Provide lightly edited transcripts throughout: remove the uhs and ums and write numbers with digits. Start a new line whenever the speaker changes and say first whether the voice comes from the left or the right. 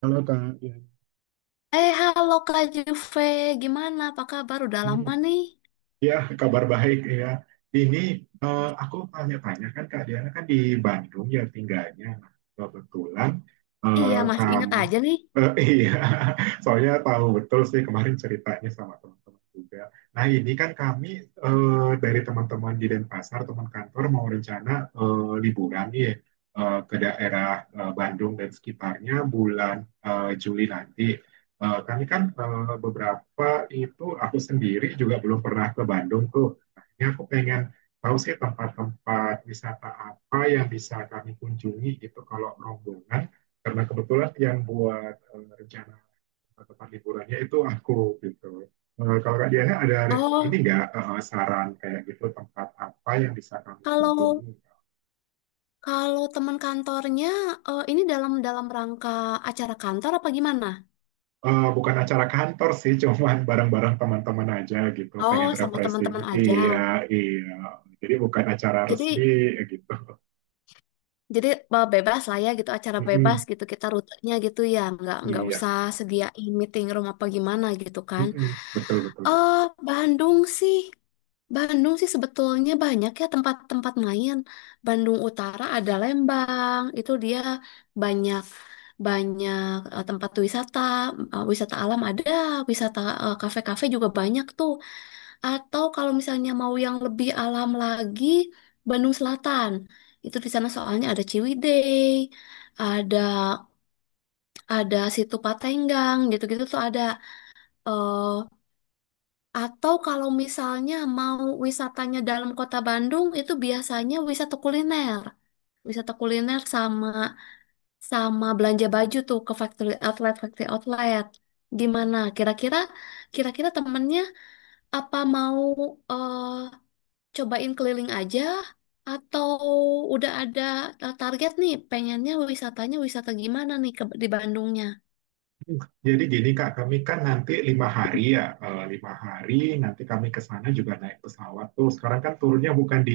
right: Halo Kak, ya.
left: Halo Kak Juve, gimana? Apa kabar? Udah lama nih.
right: Ya, kabar baik ya. Ini aku tanya-tanya, kan Kak Diana kan di Bandung ya tinggalnya. Nah, kebetulan eh,
left: Iya, masih inget
right: kamu,
left: aja nih.
right: iya, soalnya tahu betul sih kemarin ceritanya sama teman-teman juga. Nah ini kan kami eh, dari teman-teman di Denpasar, teman kantor mau rencana liburan nih ke daerah Bandung dan sekitarnya bulan Juli nanti. Kami kan eh, beberapa Wah, itu aku sendiri juga belum pernah ke Bandung tuh. Akhirnya aku pengen tahu sih tempat-tempat wisata apa yang bisa kami kunjungi gitu kalau rombongan. Karena kebetulan yang buat rencana tempat liburannya itu aku gitu. Kalau Kak Diana ada ini
left: Oh,
right: nggak saran kayak gitu tempat apa yang bisa kami
left: kalau
right: kunjungi?
left: kalau teman kantornya, ini dalam dalam rangka acara kantor apa gimana?
right: Bukan acara kantor sih, cuman bareng-bareng teman-teman aja gitu,
left: Oh,
right: pengen
left: sama
right: refreshing.
left: teman-teman aja.
right: Iya, iya. Jadi bukan acara resmi
left: Jadi
right: gitu.
left: Jadi bebas lah ya gitu, acara bebas
right: Mhm,
left: gitu, kita rutenya gitu ya, nggak
right: iya,
left: usah sediain meeting room apa gimana gitu kan.
right: mhm, betul betul.
left: Eh Bandung sih, Bandung sih sebetulnya banyak ya tempat-tempat main. Bandung Utara ada Lembang, itu dia banyak banyak eh, tempat wisata. Eh, wisata alam ada, wisata kafe-kafe juga banyak tuh. Atau kalau misalnya mau yang lebih alam lagi, Bandung Selatan. Itu di sana soalnya ada Ciwidey, ada ada situ Patenggang, gitu-gitu tuh ada. eh atau kalau misalnya mau wisatanya dalam kota Bandung, itu biasanya wisata kuliner. Wisata kuliner sama sama belanja baju tuh ke factory outlet, factory outlet. Gimana? Kira-kira temennya apa mau eh, cobain keliling aja atau udah ada target nih pengennya wisatanya wisata gimana nih ke, di Bandungnya?
right: Jadi gini Kak, kami kan nanti 5 hari ya. 5 hari nanti kami ke sana juga naik pesawat tuh. Sekarang kan turunnya bukan di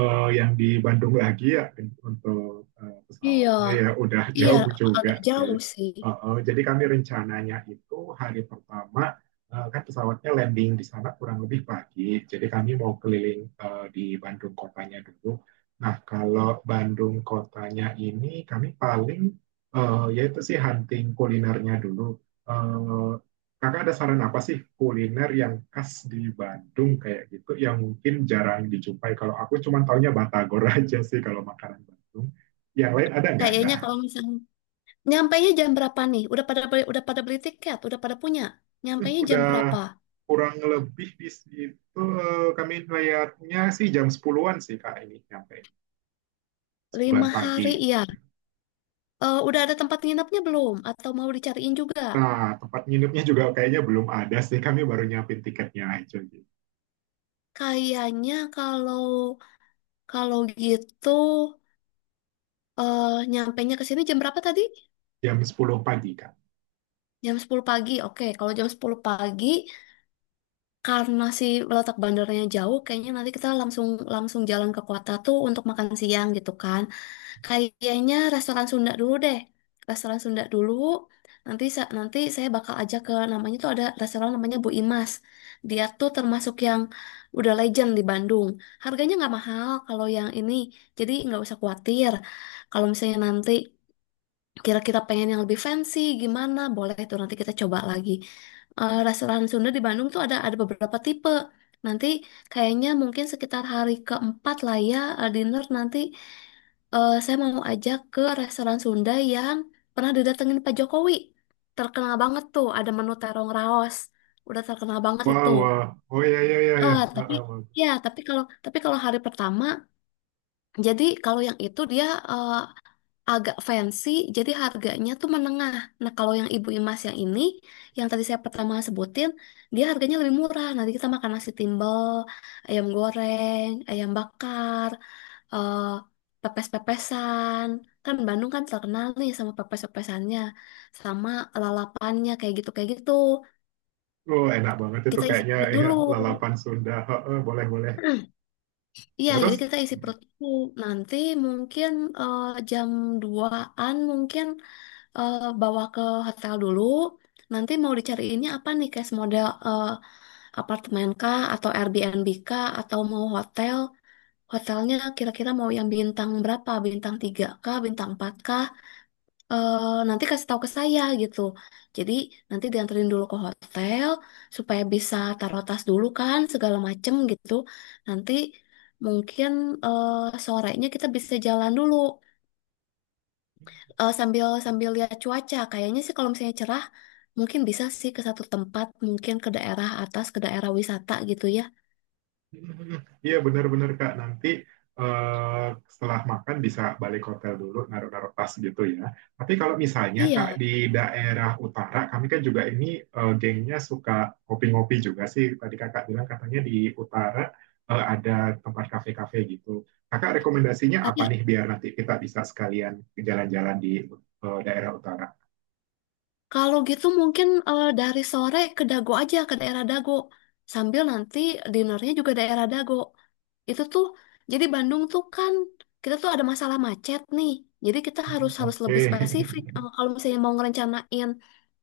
right: yang di Bandung lagi ya untuk
left: Iya,
right: pesawatnya, ya udah
left: iya
right: jauh juga
left: agak
right: sih.
left: jauh sih.
right: Jadi kami rencananya itu hari pertama kan pesawatnya landing di sana kurang lebih pagi. Jadi kami mau keliling di Bandung kotanya dulu. Nah kalau Bandung kotanya ini kami paling ya itu sih hunting kulinernya dulu. Eh, Kakak ada saran apa sih kuliner yang khas di Bandung kayak gitu yang mungkin jarang dijumpai? Kalau aku cuma taunya Batagor aja sih kalau makanan Bandung. Yang lain ada nggak,
left: Kayaknya
right: Kak?
left: kalau misalnya nyampainya jam berapa nih? Udah pada beli tiket, udah pada punya. Nyampainya jam berapa?
right: Udah kurang lebih di situ kami layaknya sih jam 10-an sih, Kak, ini nyampe sepuluhan
left: Lima hari
right: pagi.
left: ya. Eh, udah ada tempat nginepnya belum? Atau mau dicariin juga?
right: Nah, tempat nginepnya juga kayaknya belum ada sih. Kami baru nyiapin tiketnya aja gitu.
left: Kayaknya kalau kalau gitu nyampainya ke sini jam berapa tadi?
right: Jam 10 pagi, Kak.
left: Jam 10 pagi, oke. Kalau jam 10 pagi, karena si letak bandaranya jauh, kayaknya nanti kita langsung langsung jalan ke kota tuh untuk makan siang gitu kan. Kayaknya restoran Sunda dulu deh. Restoran Sunda dulu. Nanti saya bakal ajak ke namanya tuh ada restoran namanya Bu Imas. Dia tuh termasuk yang udah legend di Bandung. Harganya nggak mahal kalau yang ini, jadi nggak usah khawatir. Kalau misalnya nanti kira-kira pengen yang lebih fancy gimana boleh tuh nanti kita coba lagi. Eh, restoran Sunda di Bandung tuh ada beberapa tipe, nanti kayaknya mungkin sekitar hari keempat lah ya dinner nanti, saya mau ajak ke restoran Sunda yang pernah didatengin Pak Jokowi, terkenal banget tuh ada menu terong raos, udah terkenal banget
right: Wow,
left: itu.
right: wow. Oh iya, iya, iya, iya.
left: eh tapi
right: Heeh, wow.
left: ya tapi kalau tapi kalau hari pertama, jadi kalau yang itu dia eh, agak fancy, jadi harganya tuh menengah. Nah, kalau yang Ibu Imas yang ini, yang tadi saya pertama sebutin, dia harganya lebih murah. Nanti kita makan nasi timbel, ayam goreng, ayam bakar, eh, pepes-pepesan. Kan Bandung kan terkenal nih sama pepes-pepesannya, sama lalapannya kayak gitu kayak gitu.
right: Oh, enak banget itu
left: Kita isi
right: kayaknya
left: perut
right: ya,
left: dulu.
right: lalapan Sunda. Heeh, boleh, boleh.
left: Iya, jadi
right: Terus,
left: kita isi perut dulu. Nanti mungkin eh, jam duaan mungkin bawa ke hotel dulu. Nanti mau dicariinnya apa nih, case model apartemen kah atau Airbnb kah atau mau hotel? Hotelnya kira-kira mau yang bintang berapa? Bintang 3 kah, bintang 4 kah? Nanti kasih tahu ke saya gitu. Jadi nanti dianterin dulu ke hotel supaya bisa taruh tas dulu kan segala macem gitu. Nanti mungkin sorenya kita bisa jalan dulu, sambil sambil lihat cuaca. Kayaknya sih kalau misalnya cerah, mungkin bisa sih ke satu tempat, mungkin ke daerah atas, ke daerah wisata gitu ya.
right: iya benar-benar Kak, nanti eh, setelah makan bisa balik hotel dulu, naruh-naruh tas gitu ya. Tapi kalau misalnya Kak
left: Iya,
right: di daerah utara, kami kan juga ini gengnya suka ngopi-ngopi juga sih. Tadi Kakak bilang katanya di utara ada tempat kafe-kafe gitu. Kakak rekomendasinya apa
left: ada.
right: nih biar nanti kita bisa sekalian jalan-jalan di daerah utara?
left: Kalau gitu mungkin dari sore ke Dago aja ke daerah Dago. Sambil nanti dinernya juga daerah Dago. Itu tuh jadi Bandung tuh kan kita tuh ada masalah macet nih. Jadi kita harus harus lebih
right: Oke.
left: spesifik. Eh, kalau misalnya mau ngerencanain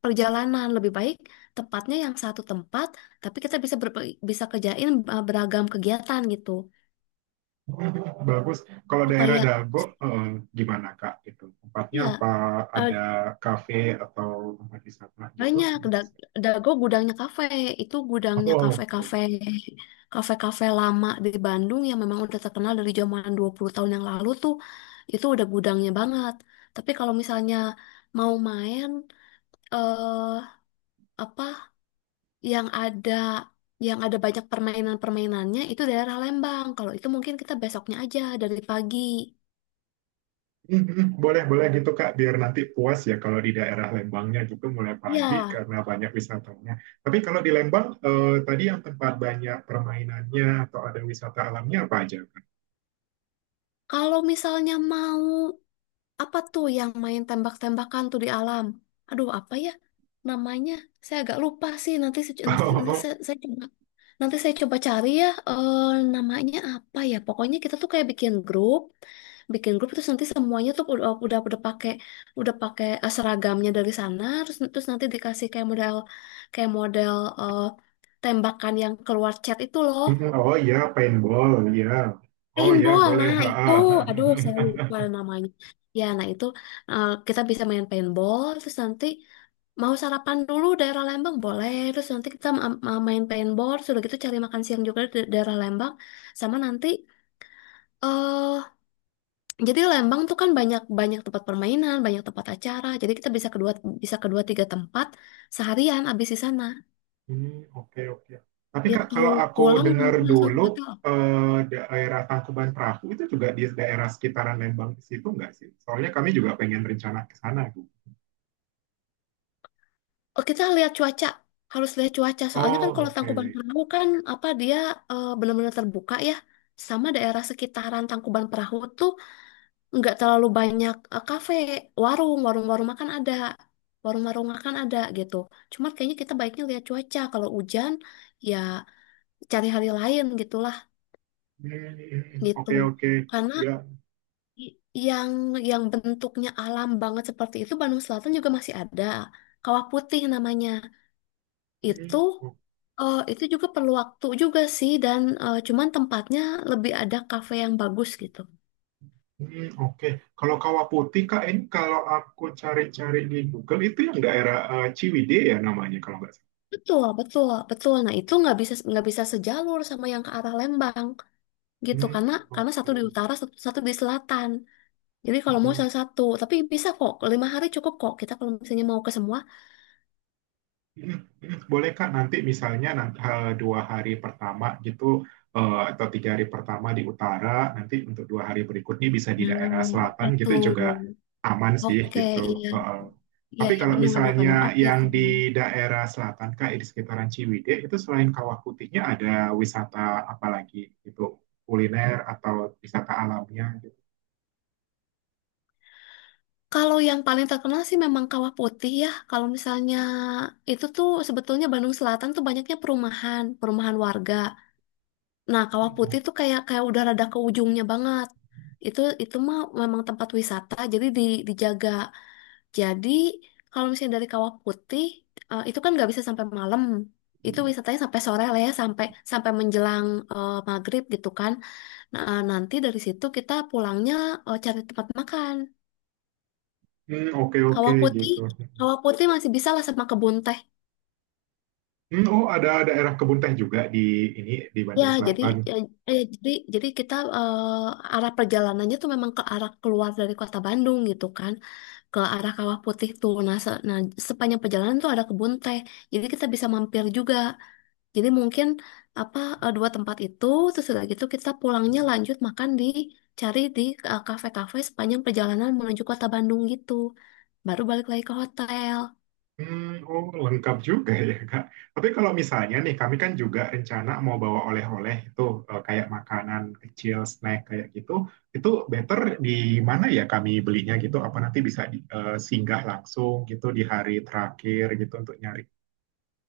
left: perjalanan lebih baik tepatnya yang satu tempat, tapi kita bisa kerjain beragam kegiatan gitu.
right: Bagus. Kalau daerah
left: Supaya
right: Dago, eh, gimana Kak? Gitu. Tempatnya
left: ya
right: apa? Ada kafe atau tempat wisata gitu?
left: banyak, Dago gudangnya kafe. Itu gudangnya
right: Oh, oke.
left: kafe-kafe lama di Bandung yang memang udah terkenal dari zaman 20 tahun yang lalu tuh. Itu udah gudangnya banget. Tapi kalau misalnya mau main eh apa yang ada, yang ada banyak permainan-permainannya itu daerah Lembang. Kalau itu mungkin kita besoknya aja dari pagi.
right: Boleh boleh gitu Kak. Biar nanti puas ya kalau di daerah Lembangnya gitu mulai pagi
left: Ya,
right: karena banyak wisatanya. Tapi kalau di Lembang, tadi yang tempat banyak permainannya atau ada wisata alamnya apa aja Kak?
left: kalau misalnya mau apa tuh yang main tembak-tembakan tuh di alam? Aduh, apa ya namanya? Saya agak lupa sih. Nanti se- nanti, nanti
right: Oh,
left: saya coba, nanti saya coba cari ya namanya apa ya. Pokoknya kita tuh kayak bikin grup terus nanti semuanya tuh udah pakai, udah pakai seragamnya dari sana. Terus terus nanti dikasih kayak model, kayak model eh, tembakan yang keluar chat itu loh.
right: oh, iya, paintball, iya. Oh
left: Main
right: iya,
left: bola
right: boleh.
left: nah,
right: Ha,
left: itu,
right: ha.
left: aduh saya lupa namanya. Ya, nah itu kita bisa main paintball, terus nanti mau sarapan dulu daerah Lembang boleh, terus nanti main paintball, sudah gitu cari makan siang juga di daerah Lembang, sama nanti eh jadi Lembang tuh kan banyak banyak tempat permainan, banyak tempat acara, jadi kita bisa kedua tiga tempat seharian abis di sana.
right: Hmm, oke oke. Tapi
left: Dia
right: Kak,
left: tuh
right: kalau aku
left: pulang
right: dengar
left: nanti langsung
right: dulu
left: ke hotel.
right: daerah Tangkuban Perahu itu juga di daerah sekitaran Lembang di situ nggak sih? Soalnya kami juga pengen rencana ke sana, Bu.
left: Oh, kita lihat cuaca, harus lihat cuaca. Soalnya kan
right: Oh,
left: kalau Tangkuban
right: oke.
left: Perahu kan apa dia benar-benar terbuka ya. Sama daerah sekitaran Tangkuban Perahu tuh nggak terlalu banyak kafe, warung, warung-warung makan ada, warung-warung makan ada gitu. Cuma kayaknya kita baiknya lihat cuaca. Kalau hujan ya cari hari lain gitulah gitu.
right: Oke oke.
left: Karena
right: Ya.
left: i- yang bentuknya alam banget seperti itu Bandung Selatan juga masih ada. Kawah Putih namanya. Itu
right: Hmm, o-
left: itu juga perlu waktu juga sih dan cuman tempatnya lebih ada kafe yang bagus gitu.
right: oke. Kalau Kawah Putih Kak, ini kalau aku cari-cari di Google itu yang daerah Ciwidey ya namanya kalau nggak salah.
left: Betul, betul, betul. Nah, itu nggak bisa sejalur sama yang ke arah Lembang gitu
right: Hmm,
left: karena satu di
right: oke.
left: utara, satu di selatan. Jadi kalau mau
right: Hmm,
left: salah satu, tapi bisa kok. Lima hari cukup kok. Kita kalau misalnya mau ke semua.
right: Boleh Kak, nanti misalnya nanti, 2 hari pertama gitu atau 3 hari pertama di utara, nanti untuk 2 hari berikutnya bisa di daerah
left: Nah,
right: selatan
left: oke
right: gitu juga
left: tuh.
right: aman sih
left: Oke,
right: gitu.
left: iya,
right: Eh, eh.
left: iya,
right: Tapi
left: iya,
right: kalau
left: benar-benar, benar,
right: misalnya
left: benar, benar. Oke
right: yang
left: tuh.
right: di daerah selatan Kak, di sekitaran Ciwidey itu selain Kawah Putihnya ada wisata apa lagi gitu, kuliner atau wisata alamnya gitu.
left: Kalau yang paling terkenal sih memang Kawah Putih ya. Kalau misalnya itu tuh sebetulnya Bandung Selatan tuh banyaknya perumahan, perumahan warga. Nah, Kawah Putih tuh kayak kayak udah rada ke ujungnya banget. Itu mah memang tempat wisata, jadi di, dijaga. Jadi kalau misalnya dari Kawah Putih itu kan nggak bisa sampai malam. Itu wisatanya sampai sore lah ya, sampai sampai menjelang maghrib gitu kan. Nah, nanti dari situ kita pulangnya cari tempat makan.
right: Oke oke
left: Kawah putih,
right: gitu.
left: kawah putih masih bisa lah sama kebun teh.
right: Oh ada daerah kebun teh juga di ini di
left: Ya,
right: Bandung
left: jadi
right: Selatan.
left: ya, jadi kita arah perjalanannya tuh memang ke arah keluar dari kota Bandung gitu kan, ke arah Kawah Putih tuh. Nah, sepanjang perjalanan tuh ada kebun teh. Jadi kita bisa mampir juga. Jadi mungkin apa, dua tempat itu, terus udah gitu kita pulangnya lanjut makan cari di kafe-kafe sepanjang perjalanan menuju kota Bandung gitu. Baru balik lagi ke hotel.
right: Oh, lengkap juga ya, Kak. Tapi kalau misalnya nih, kami kan juga rencana mau bawa oleh-oleh itu kayak makanan kecil, snack kayak gitu. Itu better di mana ya kami belinya gitu? Apa nanti bisa di, singgah langsung gitu di hari terakhir gitu untuk nyari?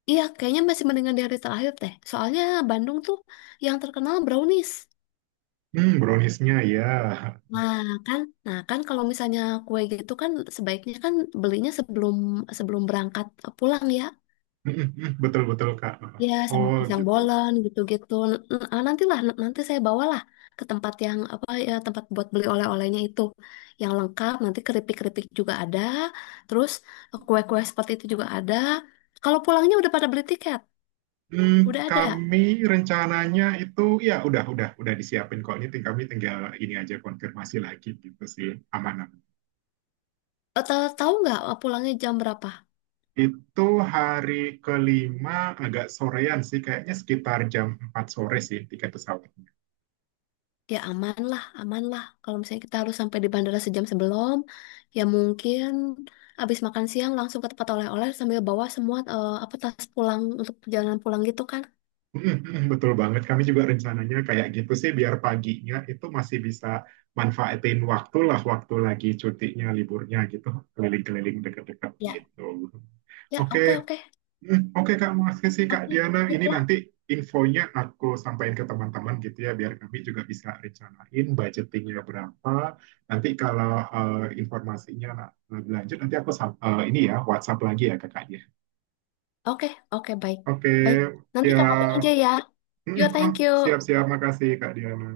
left: Iya, kayaknya masih mendingan dari terakhir teh. Soalnya Bandung tuh yang terkenal brownies.
right: Browniesnya ya.
left: Nah kan, nah kan, kalau misalnya kue gitu kan sebaiknya kan belinya sebelum sebelum berangkat pulang ya.
right: Betul-betul, Kak.
left: Ya sama
right: Oh,
left: pisang
right: gitu.
left: bolen gitu-gitu. Nanti saya bawalah ke tempat yang apa ya, tempat buat beli oleh-olehnya itu yang lengkap. Nanti keripik-keripik juga ada. Terus kue-kue seperti itu juga ada. Kalau pulangnya udah pada beli tiket,
right: Hmm,
left: udah ada.
right: Kami rencananya itu ya udah disiapin kok ini kami tinggal ini aja konfirmasi lagi gitu sih aman.
left: Tahu nggak pulangnya jam berapa?
right: Itu hari ke-5 agak sorean sih, kayaknya sekitar jam 4 sore sih tiket pesawatnya.
left: Ya aman lah, aman lah. Kalau misalnya kita harus sampai di bandara sejam sebelum, ya mungkin abis makan siang langsung ke tempat oleh-oleh sambil bawa semua eh, apa tas pulang untuk perjalanan pulang gitu kan?
right: Betul banget, kami juga rencananya kayak gitu sih, biar paginya itu masih bisa manfaatin waktu lah, waktu lagi cutinya, liburnya gitu, keliling-keliling deket-deket
left: Ya,
right: gitu.
left: ya
right: Oke.
left: oke oke
right: Oke Kak, makasih Kak
left: oke,
right: Diana.
left: sip
right: Ini
left: lah.
right: nanti infonya aku sampaikan ke teman-teman gitu ya, biar kami juga bisa rencanain budgetingnya berapa. Nanti kalau informasinya lebih lanjut, nanti aku ini ya WhatsApp lagi ya ke Kak Diana.
left: Oke oke baik
right: Oke,
left: baik. Nanti
right: ya.
left: kabarin aja ya. Yo
right: Mm, ah,
left: thank you.
right: Siap-siap. Makasih Kak Diana.